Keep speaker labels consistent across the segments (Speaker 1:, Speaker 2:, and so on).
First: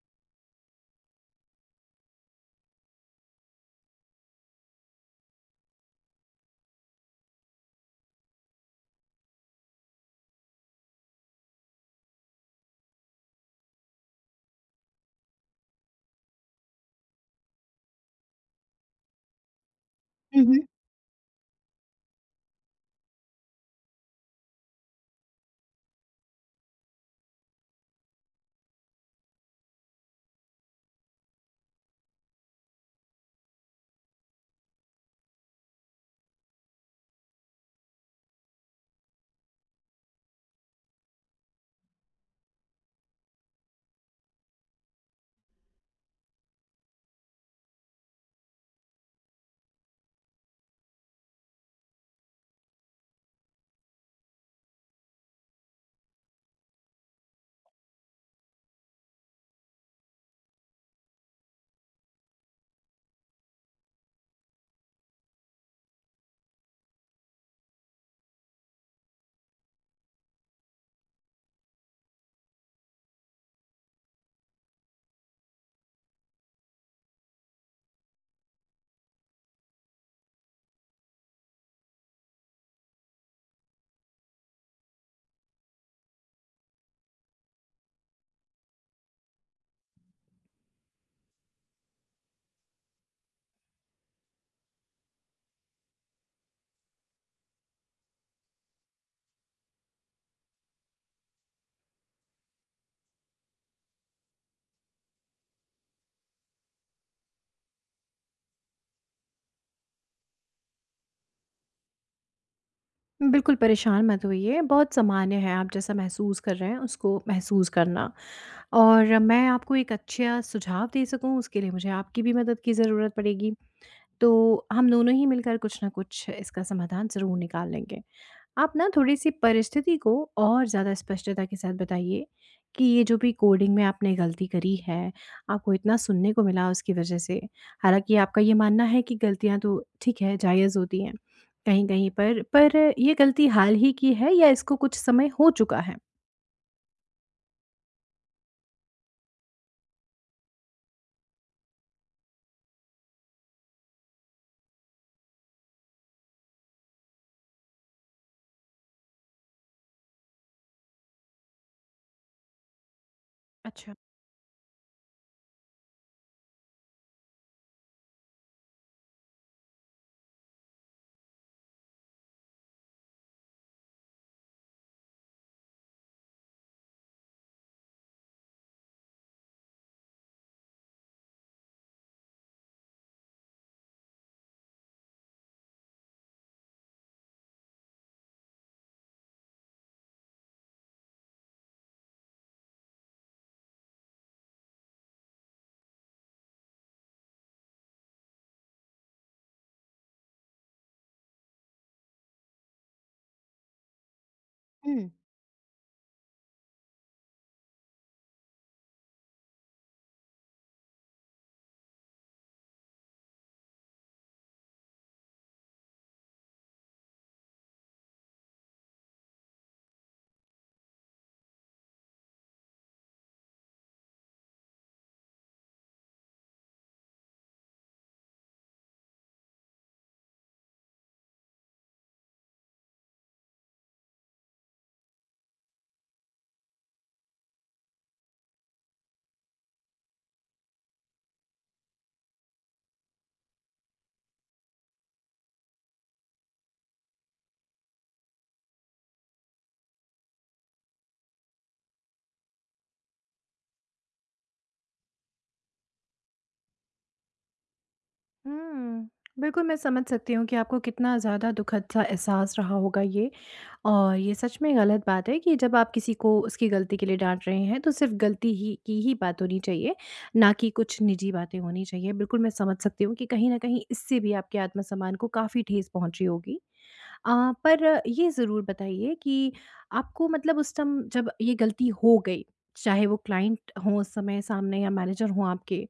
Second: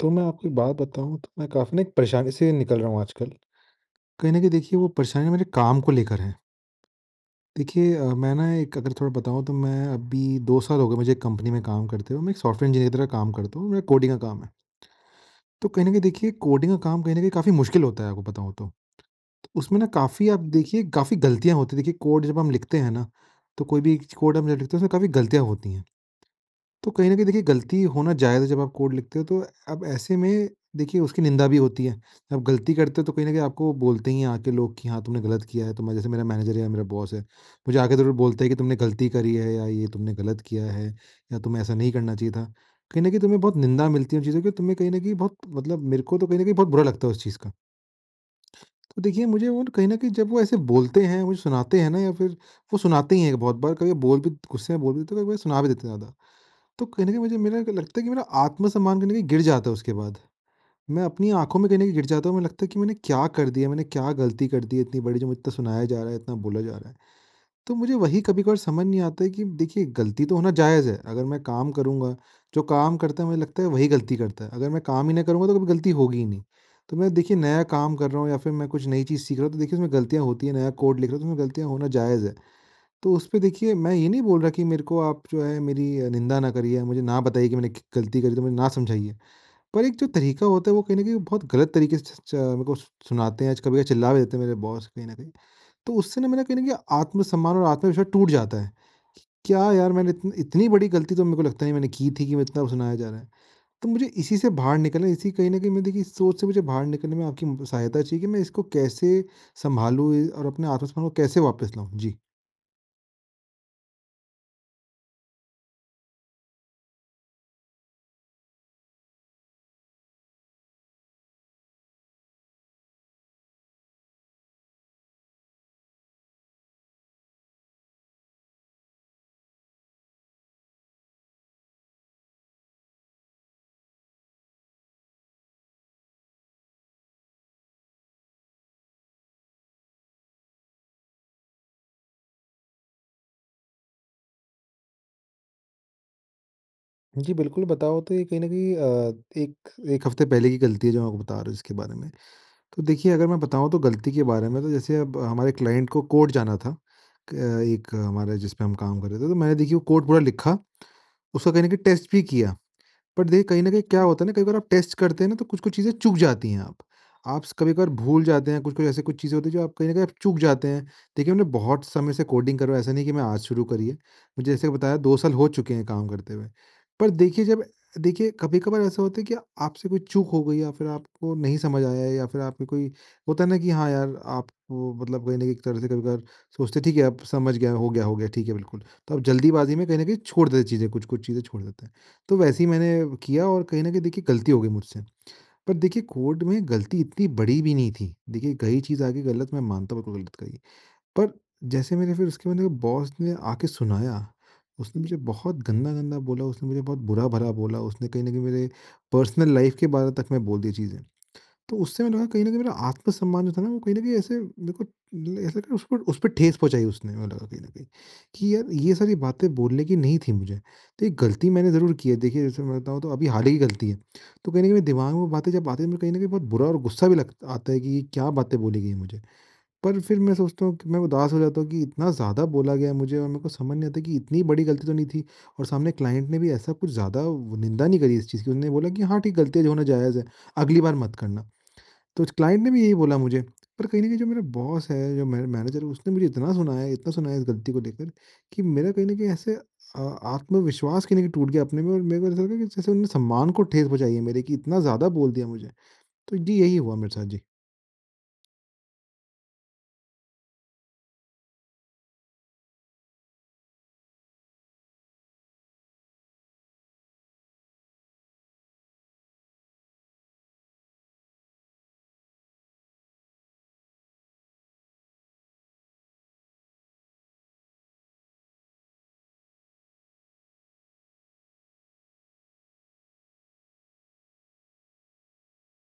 Speaker 1: तो मैं आपको एक बात बताऊँ तो मैं काफ़ी ना एक परेशानी से निकल रहा हूँ आजकल। कहीं न कहीं देखिए वो परेशानी मेरे काम को लेकर है। देखिए मैं ना एक अगर थोड़ा बताऊँ तो मैं अभी 2 साल हो गए मुझे एक कंपनी में काम करते हुए। मैं एक सॉफ्टवेयर इंजीनियर की तरह काम करता हूँ, मेरा कोडिंग का काम है। तो कहीं न कहीं देखिए कोडिंग का काम कहीं न कहीं काफ़ी मुश्किल होता है आपको बताऊँ तो। तो उसमें ना काफ़ी आप
Speaker 2: हुँ, हुँ।
Speaker 1: देखिए काफ़ी गलतियाँ होती हैं। देखिए कोड जब हम लिखते हैं ना, तो कोई भी कोड हम जब लिखते हैं उसमें काफ़ी गलतियाँ होती हैं। तो कहीं न कहीं देखिए गलती होना जायज़ है जब आप कोड लिखते हो तो। अब ऐसे में देखिए उसकी निंदा भी होती है। जब आप गलती करते हो तो कहीं न कहीं आपको बोलते ही हैं आके लोग कि हाँ, तुमने गलत किया है। तो मैं, जैसे मेरा मैनेजर है या मेरा बॉस है, मुझे आके ज़रूर बोलता है कि तुमने गलती करी है या ये तुमने गलत किया है या तुम्हें ऐसा नहीं करना चाहिए था। कहीं न कहीं तुम्हें बहुत निंदा मिलती है उन चीज़ों की, तुम्हें कहीं न कहीं बहुत, मतलब मेरे को तो कहीं न कहीं बहुत बुरा लगता है उस चीज़ का। तो देखिए मुझे वो कहीं न कहीं, जब वो ऐसे बोलते हैं, मुझे सुनाते हैं ना या फिर, वो सुनाते ही हैं बहुत बार, कभी बोल भी, गुस्से में बोल भी देते हैं, कभी-कभी सुना भी देते हैं ज़्यादा। तो कहीं न कहीं मुझे, मेरा लगता है कि मेरा आत्मसम्मान कहीं न कहीं गिर जाता है उसके बाद। मैं अपनी आँखों में कहीं न कहीं गिर जाता हूँ, मुझे लगता है कि मैंने क्या कर दिया, मैंने क्या गलती कर दी है इतनी बड़ी जो मुझे इतना सुनाया जा रहा है, इतना बोला जा रहा है। तो मुझे वही कभी-कभार समझ नहीं आता है कि देखिए गलती तो होना जायज़ है, अगर मैं काम करूँगा, जो काम करता है मुझे लगता है वही गलती करता है, अगर मैं काम ही नहीं करूँगा तो कभी गलती होगी ही नहीं। तो मैं, देखिए नया काम कर रहा हूँ या फिर मैं कुछ नई चीज़ सीख रहा हूँ तो देखिए उसमें गलतियाँ होती हैं, नया कोड लिख रहा हूँ तो उसमें गलतियाँ होना जायज़ है। तो उसपे देखिए मैं ये नहीं बोल रहा कि मेरे को आप, जो है, मेरी निंदा ना करिए, मुझे ना बताइए कि मैंने क गलती करी तो मुझे ना समझाइए। पर एक जो तरीका होता है वो कहीं न कहीं बहुत गलत तरीके से च च मेरे को सुनाते हैं, कभी-कभी चिल्ला भी देते हैं मेरे बॉस कहीं न कहीं। तो उससे ना मेरा कहीं न कहीं आत्मसम्मान और आत्मविश्वास टूट जाता है। कि क्या यार, मैंने इतनी बड़ी गलती तो मेरे को लगता नहीं मैंने की थी कि मैं इतना सुनाया जा रहा है। तो मुझे इसी से बाहर निकलना है, इसी, कहीं न कहीं मैं, देखिए इस सोच से मुझे बाहर निकलने में आपकी सहायता चाहिए कि मैं इसको कैसे सँभालूँ और अपने आत्मसम्मान को कैसे वापस लाऊँ? जी।
Speaker 2: बिल्कुल परेशान मत होइए, बहुत सामान्य है आप जैसा महसूस कर रहे हैं उसको महसूस करना। और मैं आपको एक अच्छा सुझाव दे सकूँ उसके लिए मुझे आपकी भी मदद की ज़रूरत पड़ेगी। तो हम दोनों ही मिलकर कुछ ना कुछ इसका समाधान ज़रूर निकाल लेंगे। आप ना थोड़ी-सी परिस्थिति को और ज़्यादा स्पष्टता के साथ बताइए कि ये जो भी कोडिंग में आपने गलती करी है, आपको इतना सुनने को मिला उसकी वजह से। हालाँकि आपका ये मानना है कि गलतियाँ तो ठीक है, जायज़ होती हैं कहीं-कहीं पर ये गलती हाल ही की है या इसको कुछ समय हो चुका है?
Speaker 1: जी, बिल्कुल बताओ तो ये कहीं न कहीं एक 1 हफ़्ते पहले की गलती है जो मैं आपको बता रहा हूँ इसके बारे में। तो देखिए अगर मैं बताऊँ तो गलती के बारे में, तो जैसे अब हमारे क्लाइंट को कोड जाना था। क एक हमारे, जिस पे हम काम कर रहे थे, तो मैंने देखिए वो कोड पूरा लिखा, उसका कहीं न कहीं टेस्ट भी किया। बट देखिए कहीं न कहीं
Speaker 2: अच्छा।
Speaker 1: क्या होता है ना, कई बार आप टेस्ट करते हैं ना तो कुछ-कुछ चीज़ें चूक जाती हैं आप। आप स कभी-कभार भूल जाते हैं, कुछ-कुछ ऐसी कुछ चीज़ें होती हैं जो आप कहीं न कहीं आप चूक जाते हैं। देखिए मैंने बहुत समय से कोडिंग कर रहा हूँ, ऐसा नहीं कि मैं आज शुरू करी है। मुझे, जैसे बताया, 2 साल हो चुके हैं काम करते हुए। पर देखिए जब, देखिए कभी-कभार ऐसा होता है कि आपसे कोई चूक हो गई या फिर आपको नहीं समझ आया या फिर आपको कोई, होता है ना कि हाँ यार, आपको, मतलब कहीं न कहीं एक तरह से कभी-कभार सोचते हैं, ठीक है अब समझ गया, हो गया, हो गया, ठीक है बिल्कुल। तो आप जल्दीबाज़ी में कहीं न कहीं छोड़ देते हैं चीज़ें, कुछ-कुछ चीज़ें छोड़ देते हैं। तो वैसे ही मैंने किया और कहीं न कहीं देखिए गलती हो गई मुझसे। पर देखिए कोड में गलती इतनी बड़ी भी नहीं थी। देखिए, गई चीज़ आगे गलत, मैं मानता हूँ बिल्कुल गलत गई। पर, जैसे मेरे फिर उसके बाद बॉस ने आके सुनाया, उसने
Speaker 2: हुँ।
Speaker 1: मुझे बहुत गंदा-गंदा बोला, उसने मुझे बहुत बुरा-भला बोला, उसने कहीं न कहीं मेरे पर्सनल लाइफ़ के बारे तक में बोल दी चीज़ें। तो उससे मैं, लगा कहीं न कहीं मेरा आत्मसम्मान जो था ना वो कहीं न कहीं, ऐसे मेरे को ऐसा लगा उसको, उसपे ठेस पहुँचाई उसने, मुझे लगा कहीं न कहीं, कि यार ये सारी बातें बोलने की नहीं थी मुझे। तो ये गलती मैंने ज़रूर की है, देखिए जैसे मैं बताऊँ तो अभी हाल ही की गलती है। तो कहीं न कहीं मेरे दिमाग में वो बातें जब आती है, मुझे कहीं न कहीं बहुत बुरा और गुस्सा भी लग आता है कि ये क्या बातें बोली गई मुझे। पर फिर मैं सोचता हूँ कि मैं उदास हो जाता हूँ कि इतना ज़्यादा बोला गया मुझे, और मेरे को समझ नहीं आता कि इतनी बड़ी गलती तो नहीं थी, और सामने क्लाइंट ने भी ऐसा कुछ ज़्यादा निंदा नहीं करी इस चीज़ की। उसने बोला कि हाँ ठीक, गलतियाँ जो होना जायज़ है, अगली बार मत करना। तो क्लाइंट ने भी यही बोला मुझे, पर कहीं न कहीं जो मेरा बॉस है, जो मेरा मैनेजर है, उसने मुझे इतना सुनाया, इतना सुनाया इस गलती को लेकर, कि मेरा कहीं न कहीं ऐसे आत्मविश्वास कहीं न कहीं टूट गया अपने में, और मेरे को ऐसा लगा कि जैसे उन्होंने सम्मान को ठेस पहुँचाई है मेरे, कि इतना ज़्यादा बोल दिया मुझे। तो जी, यही हुआ मेरे साथ। जी।
Speaker 2: हुँ। बिल्कुल, मैं समझ सकती हूँ कि आपको कितना ज़्यादा दुखद सा एहसास रहा होगा ये। और ये सच में गलत बात है कि जब आप किसी को उसकी गलती के लिए डाँट रहे हैं, तो सिर्फ़ गलती ही की ही बात होनी चाहिए, ना कि कुछ निजी बातें होनी चाहिए। बिल्कुल, मैं समझ सकती हूँ कि कहीं न कहीं इससे भी आपके आत्मसम्मान को काफ़ी ठेस पहुँची होगी। अ, पर ये ज़रूर बताइए कि आपको मतलब उस टाइम जब ये गलती हो गई, चाहे वो क्लाइंट हों उस समय सामने या मैनेजर हों आपके,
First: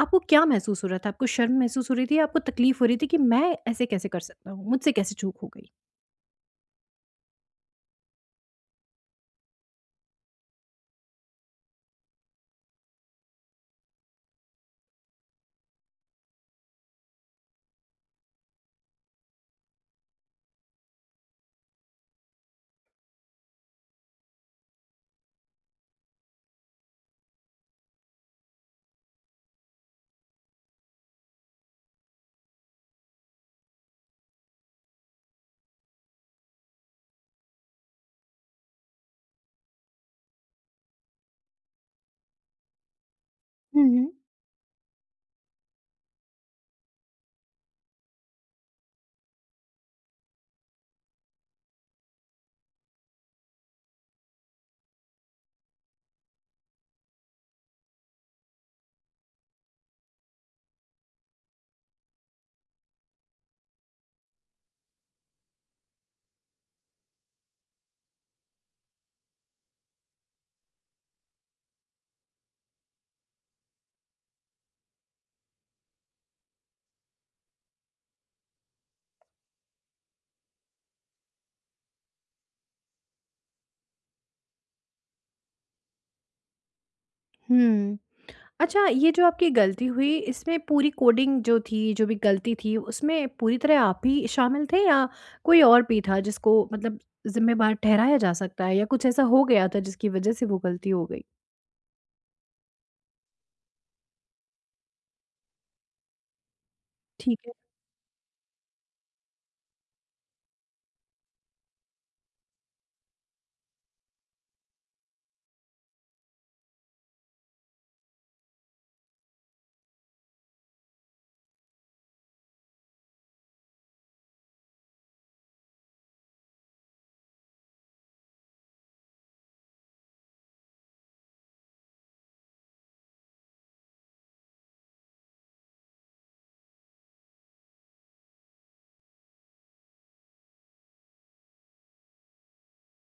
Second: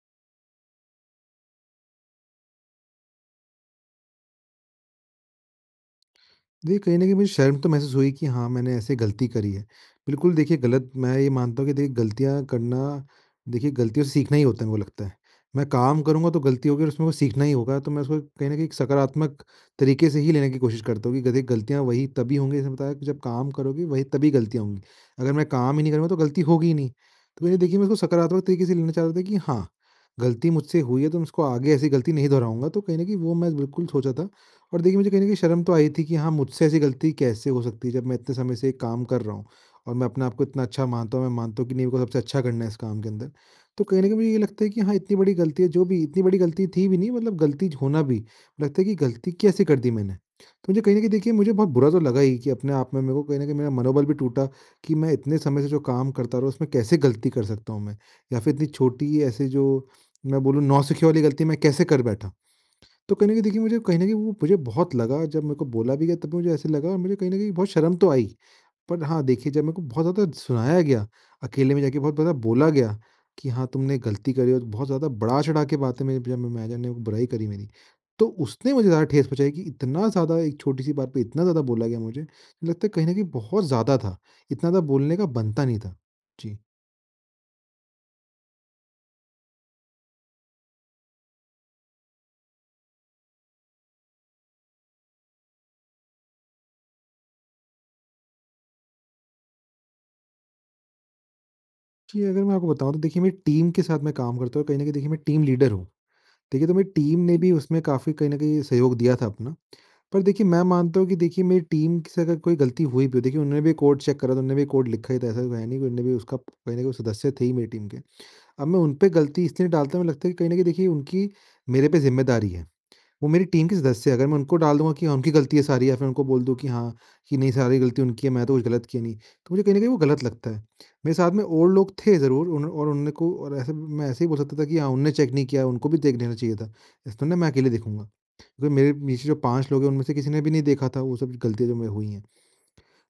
Speaker 2: आपको क्या महसूस हो रहा था? आपको शर्म महसूस हो रही थी या आपको तकलीफ़ हो रही थी कि मैं ऐसे कैसे कर सकता हूँ? मुझसे कैसे चूक हो गई?
Speaker 1: देखिए, कहीं न कहीं मुझे शर्म तो महसूस हुई कि हाँ, मैंने ऐसे गलती करी है। बिल्कुल देखिए, गलत, मैं ये मानता हूँ कि देखिए गलतियाँ करना, देखिए गलतियों से सीखना ही होता है, मेरे को लगता है। मैं काम करूँगा तो गलती होगी और उसमें को सीखना ही होगा, तो मैं उसको कहीं न कहीं एक सकारात्मक तरीके से ही लेने की कोशिश करता हूँ कि गधे गलतियाँ वही तभी होंगी, जैसे बताया कि जब काम करोगे वही तभी गलतियाँ होंगी। अगर मैं काम ही नहीं करूँगा तो गलती होगी ही नहीं। तो मैंने, देखिए मैं उसको सकारात्मक तरीके से लेना चाह रहा था कि हाँ, गलती मुझसे हुई है तो मैं उसको आगे ऐसी गलती नहीं दोहराऊँगा। तो कहीं न कहीं वो मैं बिल्कुल सोचा था, और देखिए मुझे कहीं न कहीं शर्म तो आई थी कि हाँ, मुझसे ऐसी गलती कैसे हो सकती है जब मैं इतने समय से एक काम कर रहा हूँ, और मैं अपने आप को इतना अच्छा मानता हूँ, मैं मानता हूँ कि नहीं, मेरे को सबसे अच्छा करना है इस काम के अंदर। तो
Speaker 2: हुँ,
Speaker 1: कहीं न
Speaker 2: हुँ।
Speaker 1: कहीं मुझे ये लगता है कि हाँ, इतनी बड़ी गलती है, जो भी इतनी बड़ी गलती थी भी नहीं, मतलब गलती होना भी, लगता है कि गलती कैसे कर दी मैंने? तो मुझे कहीं न कहीं देखिए, मुझे बहुत बुरा तो लगा ही कि अपने आप में, मेरे को कहीं न कहीं मेरा मनोबल भी टूटा कि मैं इतने समय से जो काम करता रहा उसमें कैसे गलती कर सकता हूँ मैं? या फिर इतनी छोटी ऐसी, जो मैं बोलूँ नौसिखिए वाली गलती, मैं कैसे कर बैठा? तो कहीं न कहीं देखिए मुझे कहीं न कहीं वो मुझे बहुत लगा, जब मेरे को बोला भी गया तब भी मुझे ऐसे लगा और मुझे कहीं न कहीं बहुत शर्म तो आई। पर हाँ, देखिए जब मेरे को बहुत ज़्यादा सुनाया गया, अकेले में जाके बहुत ज़्यादा बोला गया कि हाँ, तुमने गलती करी और बहुत ज़्यादा बढ़ा-चढ़ा के बातें मेरे, जब मैं मैनेजर ने वो बुराई करी मेरी। तो उसने मुझे ज़्यादा ठेस पहुँचाई कि इतना ज़्यादा, एक छोटी-सी बात पे इतना ज़्यादा बोला गया मुझे, लगता है कहीं न कहीं बहुत ज़्यादा था। इतना ज़्यादा बोलने का बनता नहीं था। जी।
Speaker 2: हुँ। अच्छा, ये जो आपकी गलती हुई इसमें पूरी कोडिंग जो थी, जो भी गलती थी उसमें पूरी तरह आप ही शामिल थे या कोई और भी था जिसको मतलब ज़िम्मेदार ठहराया जा सकता है, या कुछ ऐसा हो गया था जिसकी वज़ह से वो गलती हो गई?
Speaker 1: जी, अगर मैं आपको बताऊँ तो देखिए, मेरी टीम के साथ मैं काम करता हूँ और कहीं न कहीं देखिए, मैं टीम लीडर हूँ। देखिए, तो मेरी टीम ने
Speaker 2: ठीक
Speaker 1: भी
Speaker 2: है।
Speaker 1: उसमें काफ़ी कहीं न कहीं सहयोग दिया था अपना। पर देखिए, मैं मानता हूँ कि देखिए, मेरी टीम से अगर कोई गलती हुई भी हो, देखिए उन्होंने भी कोड चेक करा था, उन्होंने भी कोड लिखा ही था, ऐसा तो है नहीं कि उन्होंने भी उसका कहीं न कहीं, वो सदस्य थे ही मेरी टीम के। अब मैं उन पे गलती इसलिए नहीं डालता, मुझे लगता है कि कहीं न कहीं देखिए, उनकी मेरे पे ज़िम्मेदारी है। वो मेरी टीम के सदस्य हैं, अगर मैं उनको डाल दूँगा कि हाँ, उनकी गलती है सारी, या फिर उनको बोल दूँ कि हाँ, कि नहीं सारी गलती उनकी है, मैं तो कुछ गलत किया नहीं, तो मुझे कहीं न कहीं वो गलत लगता है। मेरे साथ में और लोग थे ज़रूर, उन और उन्होंने को, और ऐसे मैं ऐसे ही बोल सकता था कि हाँ, उन्होंने चेक नहीं किया, उनको भी देख लेना चाहिए था। इस थोड़ी ना मैं अकेले देखूँगा, क्योंकि मेरे नीचे जो 5 लोग हैं, उनमें से किसी ने भी नहीं देखा था वो सब गलतियाँ जो मेरे हुई हैं।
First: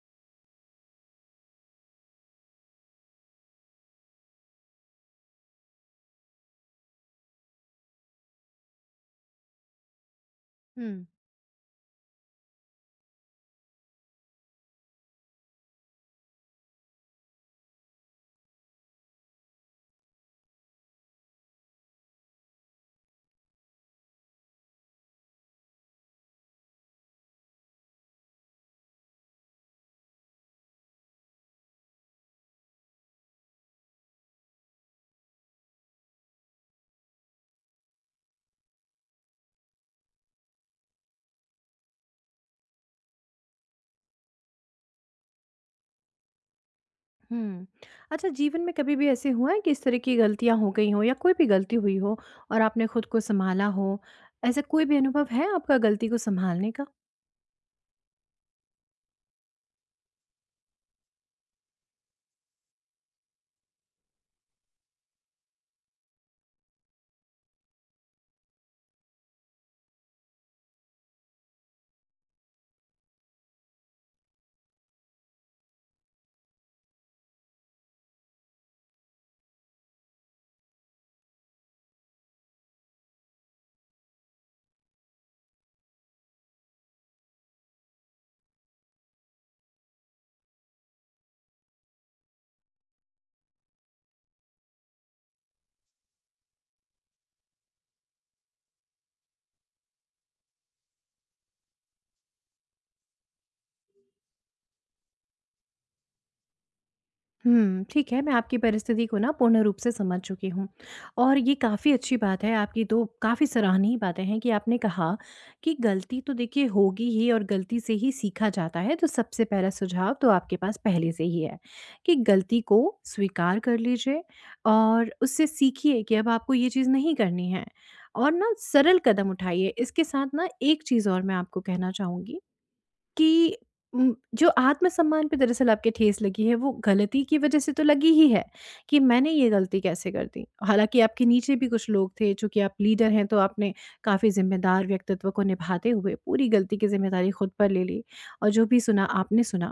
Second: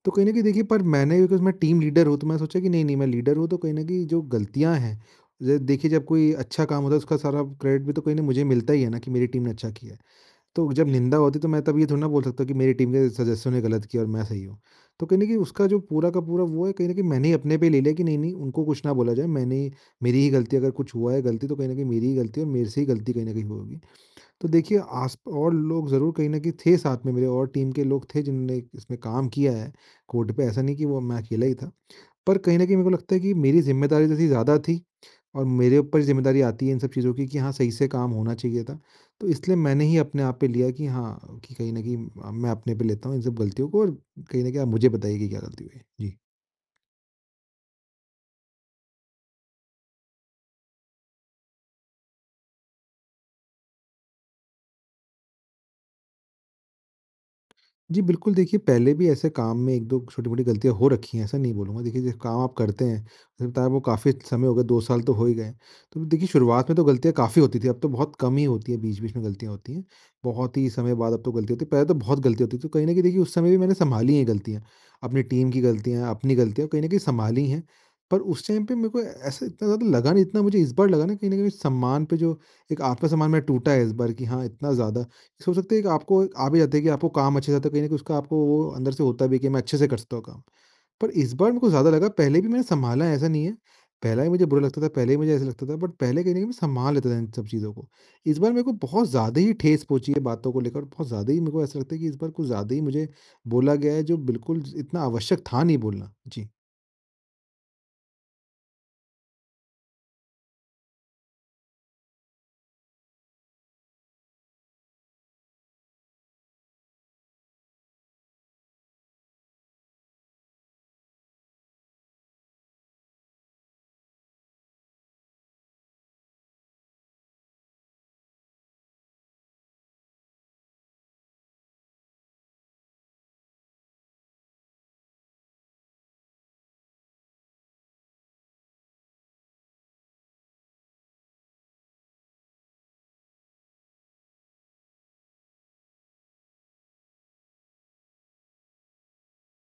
Speaker 1: तो कहीं न कहीं देखिए, पर मैंने, क्योंकि मैं टीम लीडर हूँ, तो मैंने सोचा कि नहीं-नहीं, मैं लीडर हूँ, तो कहीं न कहीं जो गलतियाँ हैं, ज देखिए जब कोई अच्छा काम होता है, उसका सारा क्रेडिट भी तो कहीं न मुझे मिलता ही है ना, कि मेरी टीम ने अच्छा किया है। तो जब
Speaker 2: हुँ।
Speaker 1: निंदा होती है, तो मैं तब ये थोड़ी ना बोल सकता कि मेरी टीम के सदस्यों ने गलत किया और मैं सही हूँ। तो कहीं न कहीं उसका जो पूरा का पूरा वो है, कहीं न कहीं मैंने ही अपने पे ले लिया कि नहीं-नहीं, उनको कुछ ना बोला जाए, मैंने ही, मेरी ही गलती, अगर कुछ हुआ है गलती तो कहीं न कहीं मेरी ही गलती है और मेरे से ही गलती कहीं न कहीं होगी। तो देखिए, आस और लोग ज़रूर कहीं न कहीं थे साथ में मेरे, और टीम के लोग थे जिन्होंने इसमें काम किया है, कोर्ट पे ऐसा नहीं कि वो मैं अकेला ही था। पर कहीं न कहीं मेरे को लगता है कि मेरी ज़िम्मेदारी जैसी ज़्यादा थी, और मेरे ऊपर ज़िम्मेदारी आती है इन सब चीज़ों की, कि हाँ, सही से काम होना चाहिए था। तो इसलिए मैंने ही अपने आप पे लिया कि हाँ, कि कहीं न कहीं मैं अपने पे लेता हूँ इन सब गलतियों को, और कहीं न कहीं आप मुझे बताइए कि क्या गलती हुई है? जी।
Speaker 2: हुँ। अच्छा, जीवन में कभी भी ऐसे हुआ है कि इस तरह की गलतियाँ हो गई हों या कोई भी गलती हुई हो और आपने खुद को सँभाला हो? ऐसा कोई भी अनुभव है आपका गलती को सँभालने का?
Speaker 1: जी, बिल्कुल देखिए, पहले भी ऐसे काम में 1-2 छोटी-मोटी गलतियाँ हो रखी हैं, ऐसा नहीं बोलूँगा। देखिए जिस काम आप करते हैं, मुझे बताया, वो काफ़ी समय हो गया, 2 साल तो हो ही गए हैं। तो देखिए, शुरुआत में तो गलतियाँ काफ़ी होती थी, अब तो बहुत कम ही होती हैं, बीच-बीच में गलतियाँ होती हैं। बहुत ही समय बाद अब तो गलती होती है, पहले तो बहुत गलती होती थी। तो कहीं न कहीं देखिए, उस समय भी मैंने सँभाली हैं गलतियाँ, अपनी टीम की गलतियाँ, अपनी गलतियाँ कहीं न कहीं सँभाली हैं। पर उस टाइम पे मेरे को ऐसा इतना ज़्यादा लगा नहीं, इतना मुझे इस बार लगा ना, कहीं न कहीं सम्मान पे जो, एक आत्मसम्मान मेरा टूटा है इस बार कि हाँ, इतना ज़्यादा हो सकता है कि आपको एक आ भी जाता है कि आपको काम अच्छे से आता है, कहीं न कहीं उसका आपको वो अंदर से होता भी है कि मैं अच्छे से कर सकता हूँ काम। पर इस बार मेरे को ज़्यादा लगा, पहले भी मैंने सँभाला है ऐसा नहीं है। पहले भी मुझे बुरा लगता था, पहले भी मुझे ऐसा लगता था, बट पहले कहीं न कहीं मैं सँभाल लेता था इन सब चीज़ों को। इस बार मेरे को बहुत ज़्यादा ही ठेस पहुँची है बातों को लेकर, बहुत ज़्यादा ही मेरे को ऐसा लगता है कि इस बार कुछ ज़्यादा ही मुझे बोला गया है, जो बिल्कुल इतना आवश्यक था नहीं बोलना। जी।
Speaker 2: हुँ, ठीक है, मैं आपकी परिस्थिति को ना पूर्ण रूप से समझ चुकी हूँ और ये काफ़ी अच्छी बात है, आपकी तो काफ़ी सराहनीय बातें हैं कि आपने कहा कि गलती तो देखिए होगी ही, और गलती से ही सीखा जाता है। तो सबसे पहला सुझाव तो आपके पास पहले से ही है कि गलती को स्वीकार कर लीजिए और उससे सीखिए कि अब आपको ये चीज़ नहीं करनी है और ना सरल कदम उठाइए। इसके साथ ना एक चीज़ और मैं आपको कहना चाहूँगी कि जो आत्मसम्मान पे दरअसल आपके ठेस लगी है वो गलती की वज़ह से तो लगी ही है, कि मैंने ये गलती कैसे कर दी। हालाँकि आपके नीचे भी कुछ लोग थे, चूँकि आप लीडर हैं तो आपने काफ़ी ज़िम्मेदार व्यक्तित्व को निभाते हुए पूरी गलती की ज़िम्मेदारी खुद पर ले ली और जो भी सुना आपने सुना।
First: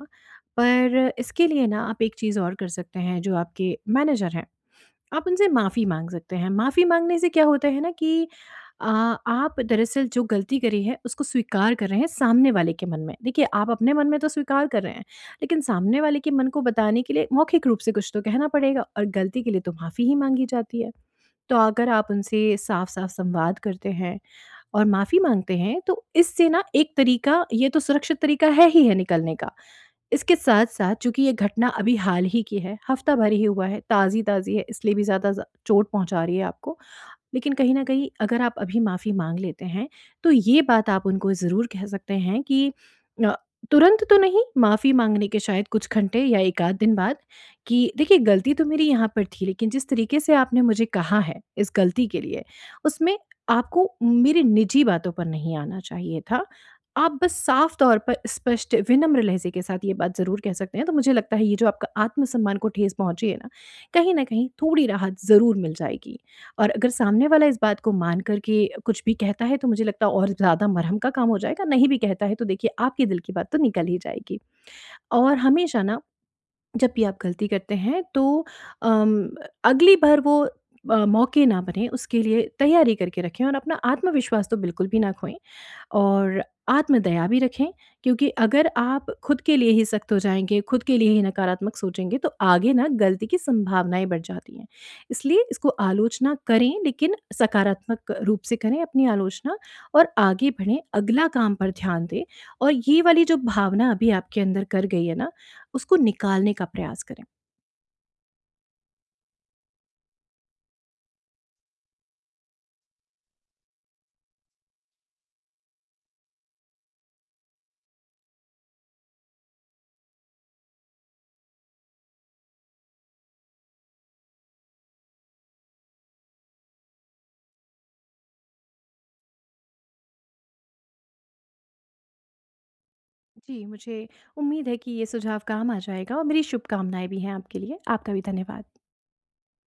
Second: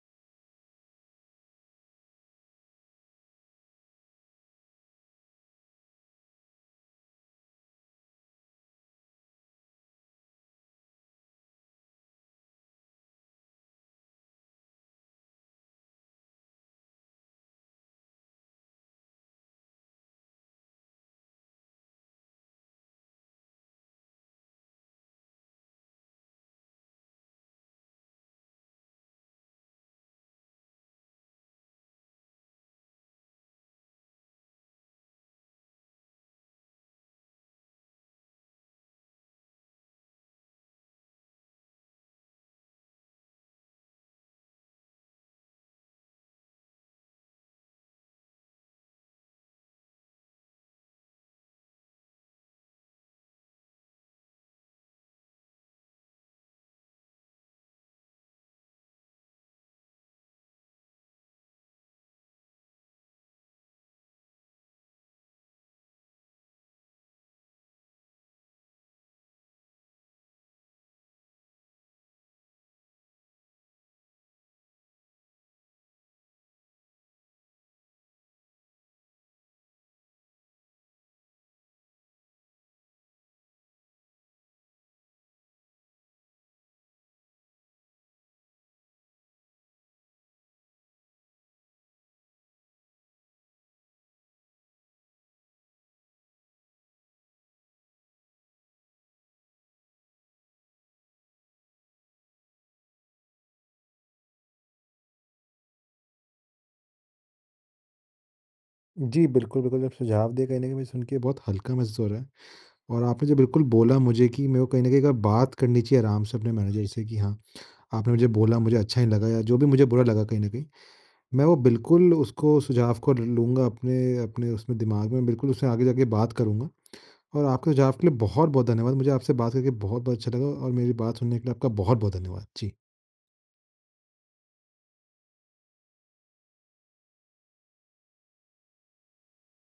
Speaker 2: पर इसके लिए ना आप एक चीज़ और कर सकते हैं, जो आपके मैनेजर हैं, आप उनसे माफ़ी माँग सकते हैं। माफ़ी माँगने से क्या होता है ना कि अ, आप दरअसल जो गलती करी है उसको स्वीकार कर रहे हैं सामने वाले के मन में। देखिए, आप अपने मन में तो स्वीकार कर रहे हैं, लेकिन सामने वाले के मन को बताने के लिए मौखिक रूप से कुछ तो कहना पड़ेगा, और गलती के लिए तो माफ़ी ही माँगी जाती है। तो अगर आप उनसे साफ-साफ संवाद करते हैं और माफ़ी माँगते हैं, तो इससे ना एक तरीका, ये तो सुरक्षित तरीका है ही है निकलने का। इसके साथ-साथ चूँकि ये घटना अभी हाल ही की है, हफ्ता भर ही हुआ है, ताज़ी-ताज़ी है, इसलिए भी ज़्यादा ज़ चोट पहुँचा रही है आपको। लेकिन कहीं न कहीं अगर आप अभी माफ़ी माँग लेते हैं, तो ये बात आप उनको ज़रूर कह सकते हैं कि अ, तुरंत तो नहीं, माफ़ी माँगने के शायद कुछ घंटे या 1 आध दिन बाद, कि देखिए गलती तो मेरी यहाँ पर थी, लेकिन जिस तरीके से आपने मुझे कहा है इस गलती के लिए, उसमें आपको मेरी निजी बातों पर नहीं आना चाहिए था। आप बस साफ़ तौर पर स्पष्ट विनम्र लहज़े के साथ ये बात ज़रूर कह सकते हैं। तो मुझे लगता है ये जो आपका आत्मसम्मान को ठेस पहुँची है ना, कहीं न कहीं थोड़ी राहत ज़रूर मिल जाएगी। और अगर सामने वाला इस बात को मान कर के कुछ भी कहता है तो मुझे लगता है और ज़्यादा मरहम का काम हो जाएगा, नहीं भी कहता है तो देखिए आपके दिल की बात तो निकल ही जाएगी। और हमेशा ना, जब भी आप गलती करते हैं तो अम, अगली बार वो मौके ना बने उसके लिए तैयारी करके रखें, और अपना आत्मविश्वास तो बिल्कुल भी ना खोएँ। और आत्मदया भी रखें, क्योंकि अगर आप खुद के लिए ही सख्त हो जाएँगे, खुद के लिए ही नकारात्मक सोचेंगे, तो आगे ना गलती की संभावनाएँ बढ़ जाती हैं। इसलिए इसको आलोचना करें, लेकिन सकारात्मक रूप से करें अपनी आलोचना, और आगे बढ़ें, अगला काम पर ध्यान दें, और ये वाली जो भावना अभी आपके अंदर कर गई है ना, उसको निकालने का प्रयास करें।
Speaker 1: जी, बिल्कुल, बिल्कुल। जब सुझाव दिए, कहीं न कहीं मुझे सुन के बहुत हल्का महसूस हो रहा है, और आपने जो बिल्कुल बोला मुझे कि मेरे को कहीं न कहीं एक बार बात करनी चाहिए आराम से अपने मैनेजर से, कि हाँ, आपने मुझे बोला, मुझे अच्छा नहीं लगा, या जो भी मुझे बुरा लगा कहीं न कहीं, मैं वो बिल्कुल उसको सुझाव को लूँगा अपने अपने उसमें दिमाग में बिल्कुल, उससे आगे जाके बात करूँगा। और आपके सुझाव के लिए बहुत-बहुत धन्यवाद। मुझे आपसे बात करके बहुत-बहुत अच्छा लगा, और मेरी बात सुनने के लिए आपका बहुत-बहुत धन्यवाद। जी।
Speaker 2: जी, मुझे उम्मीद है कि ये सुझाव काम आ जाएगा और मेरी शुभकामनाएँ भी हैं आपके लिए। आपका भी धन्यवाद।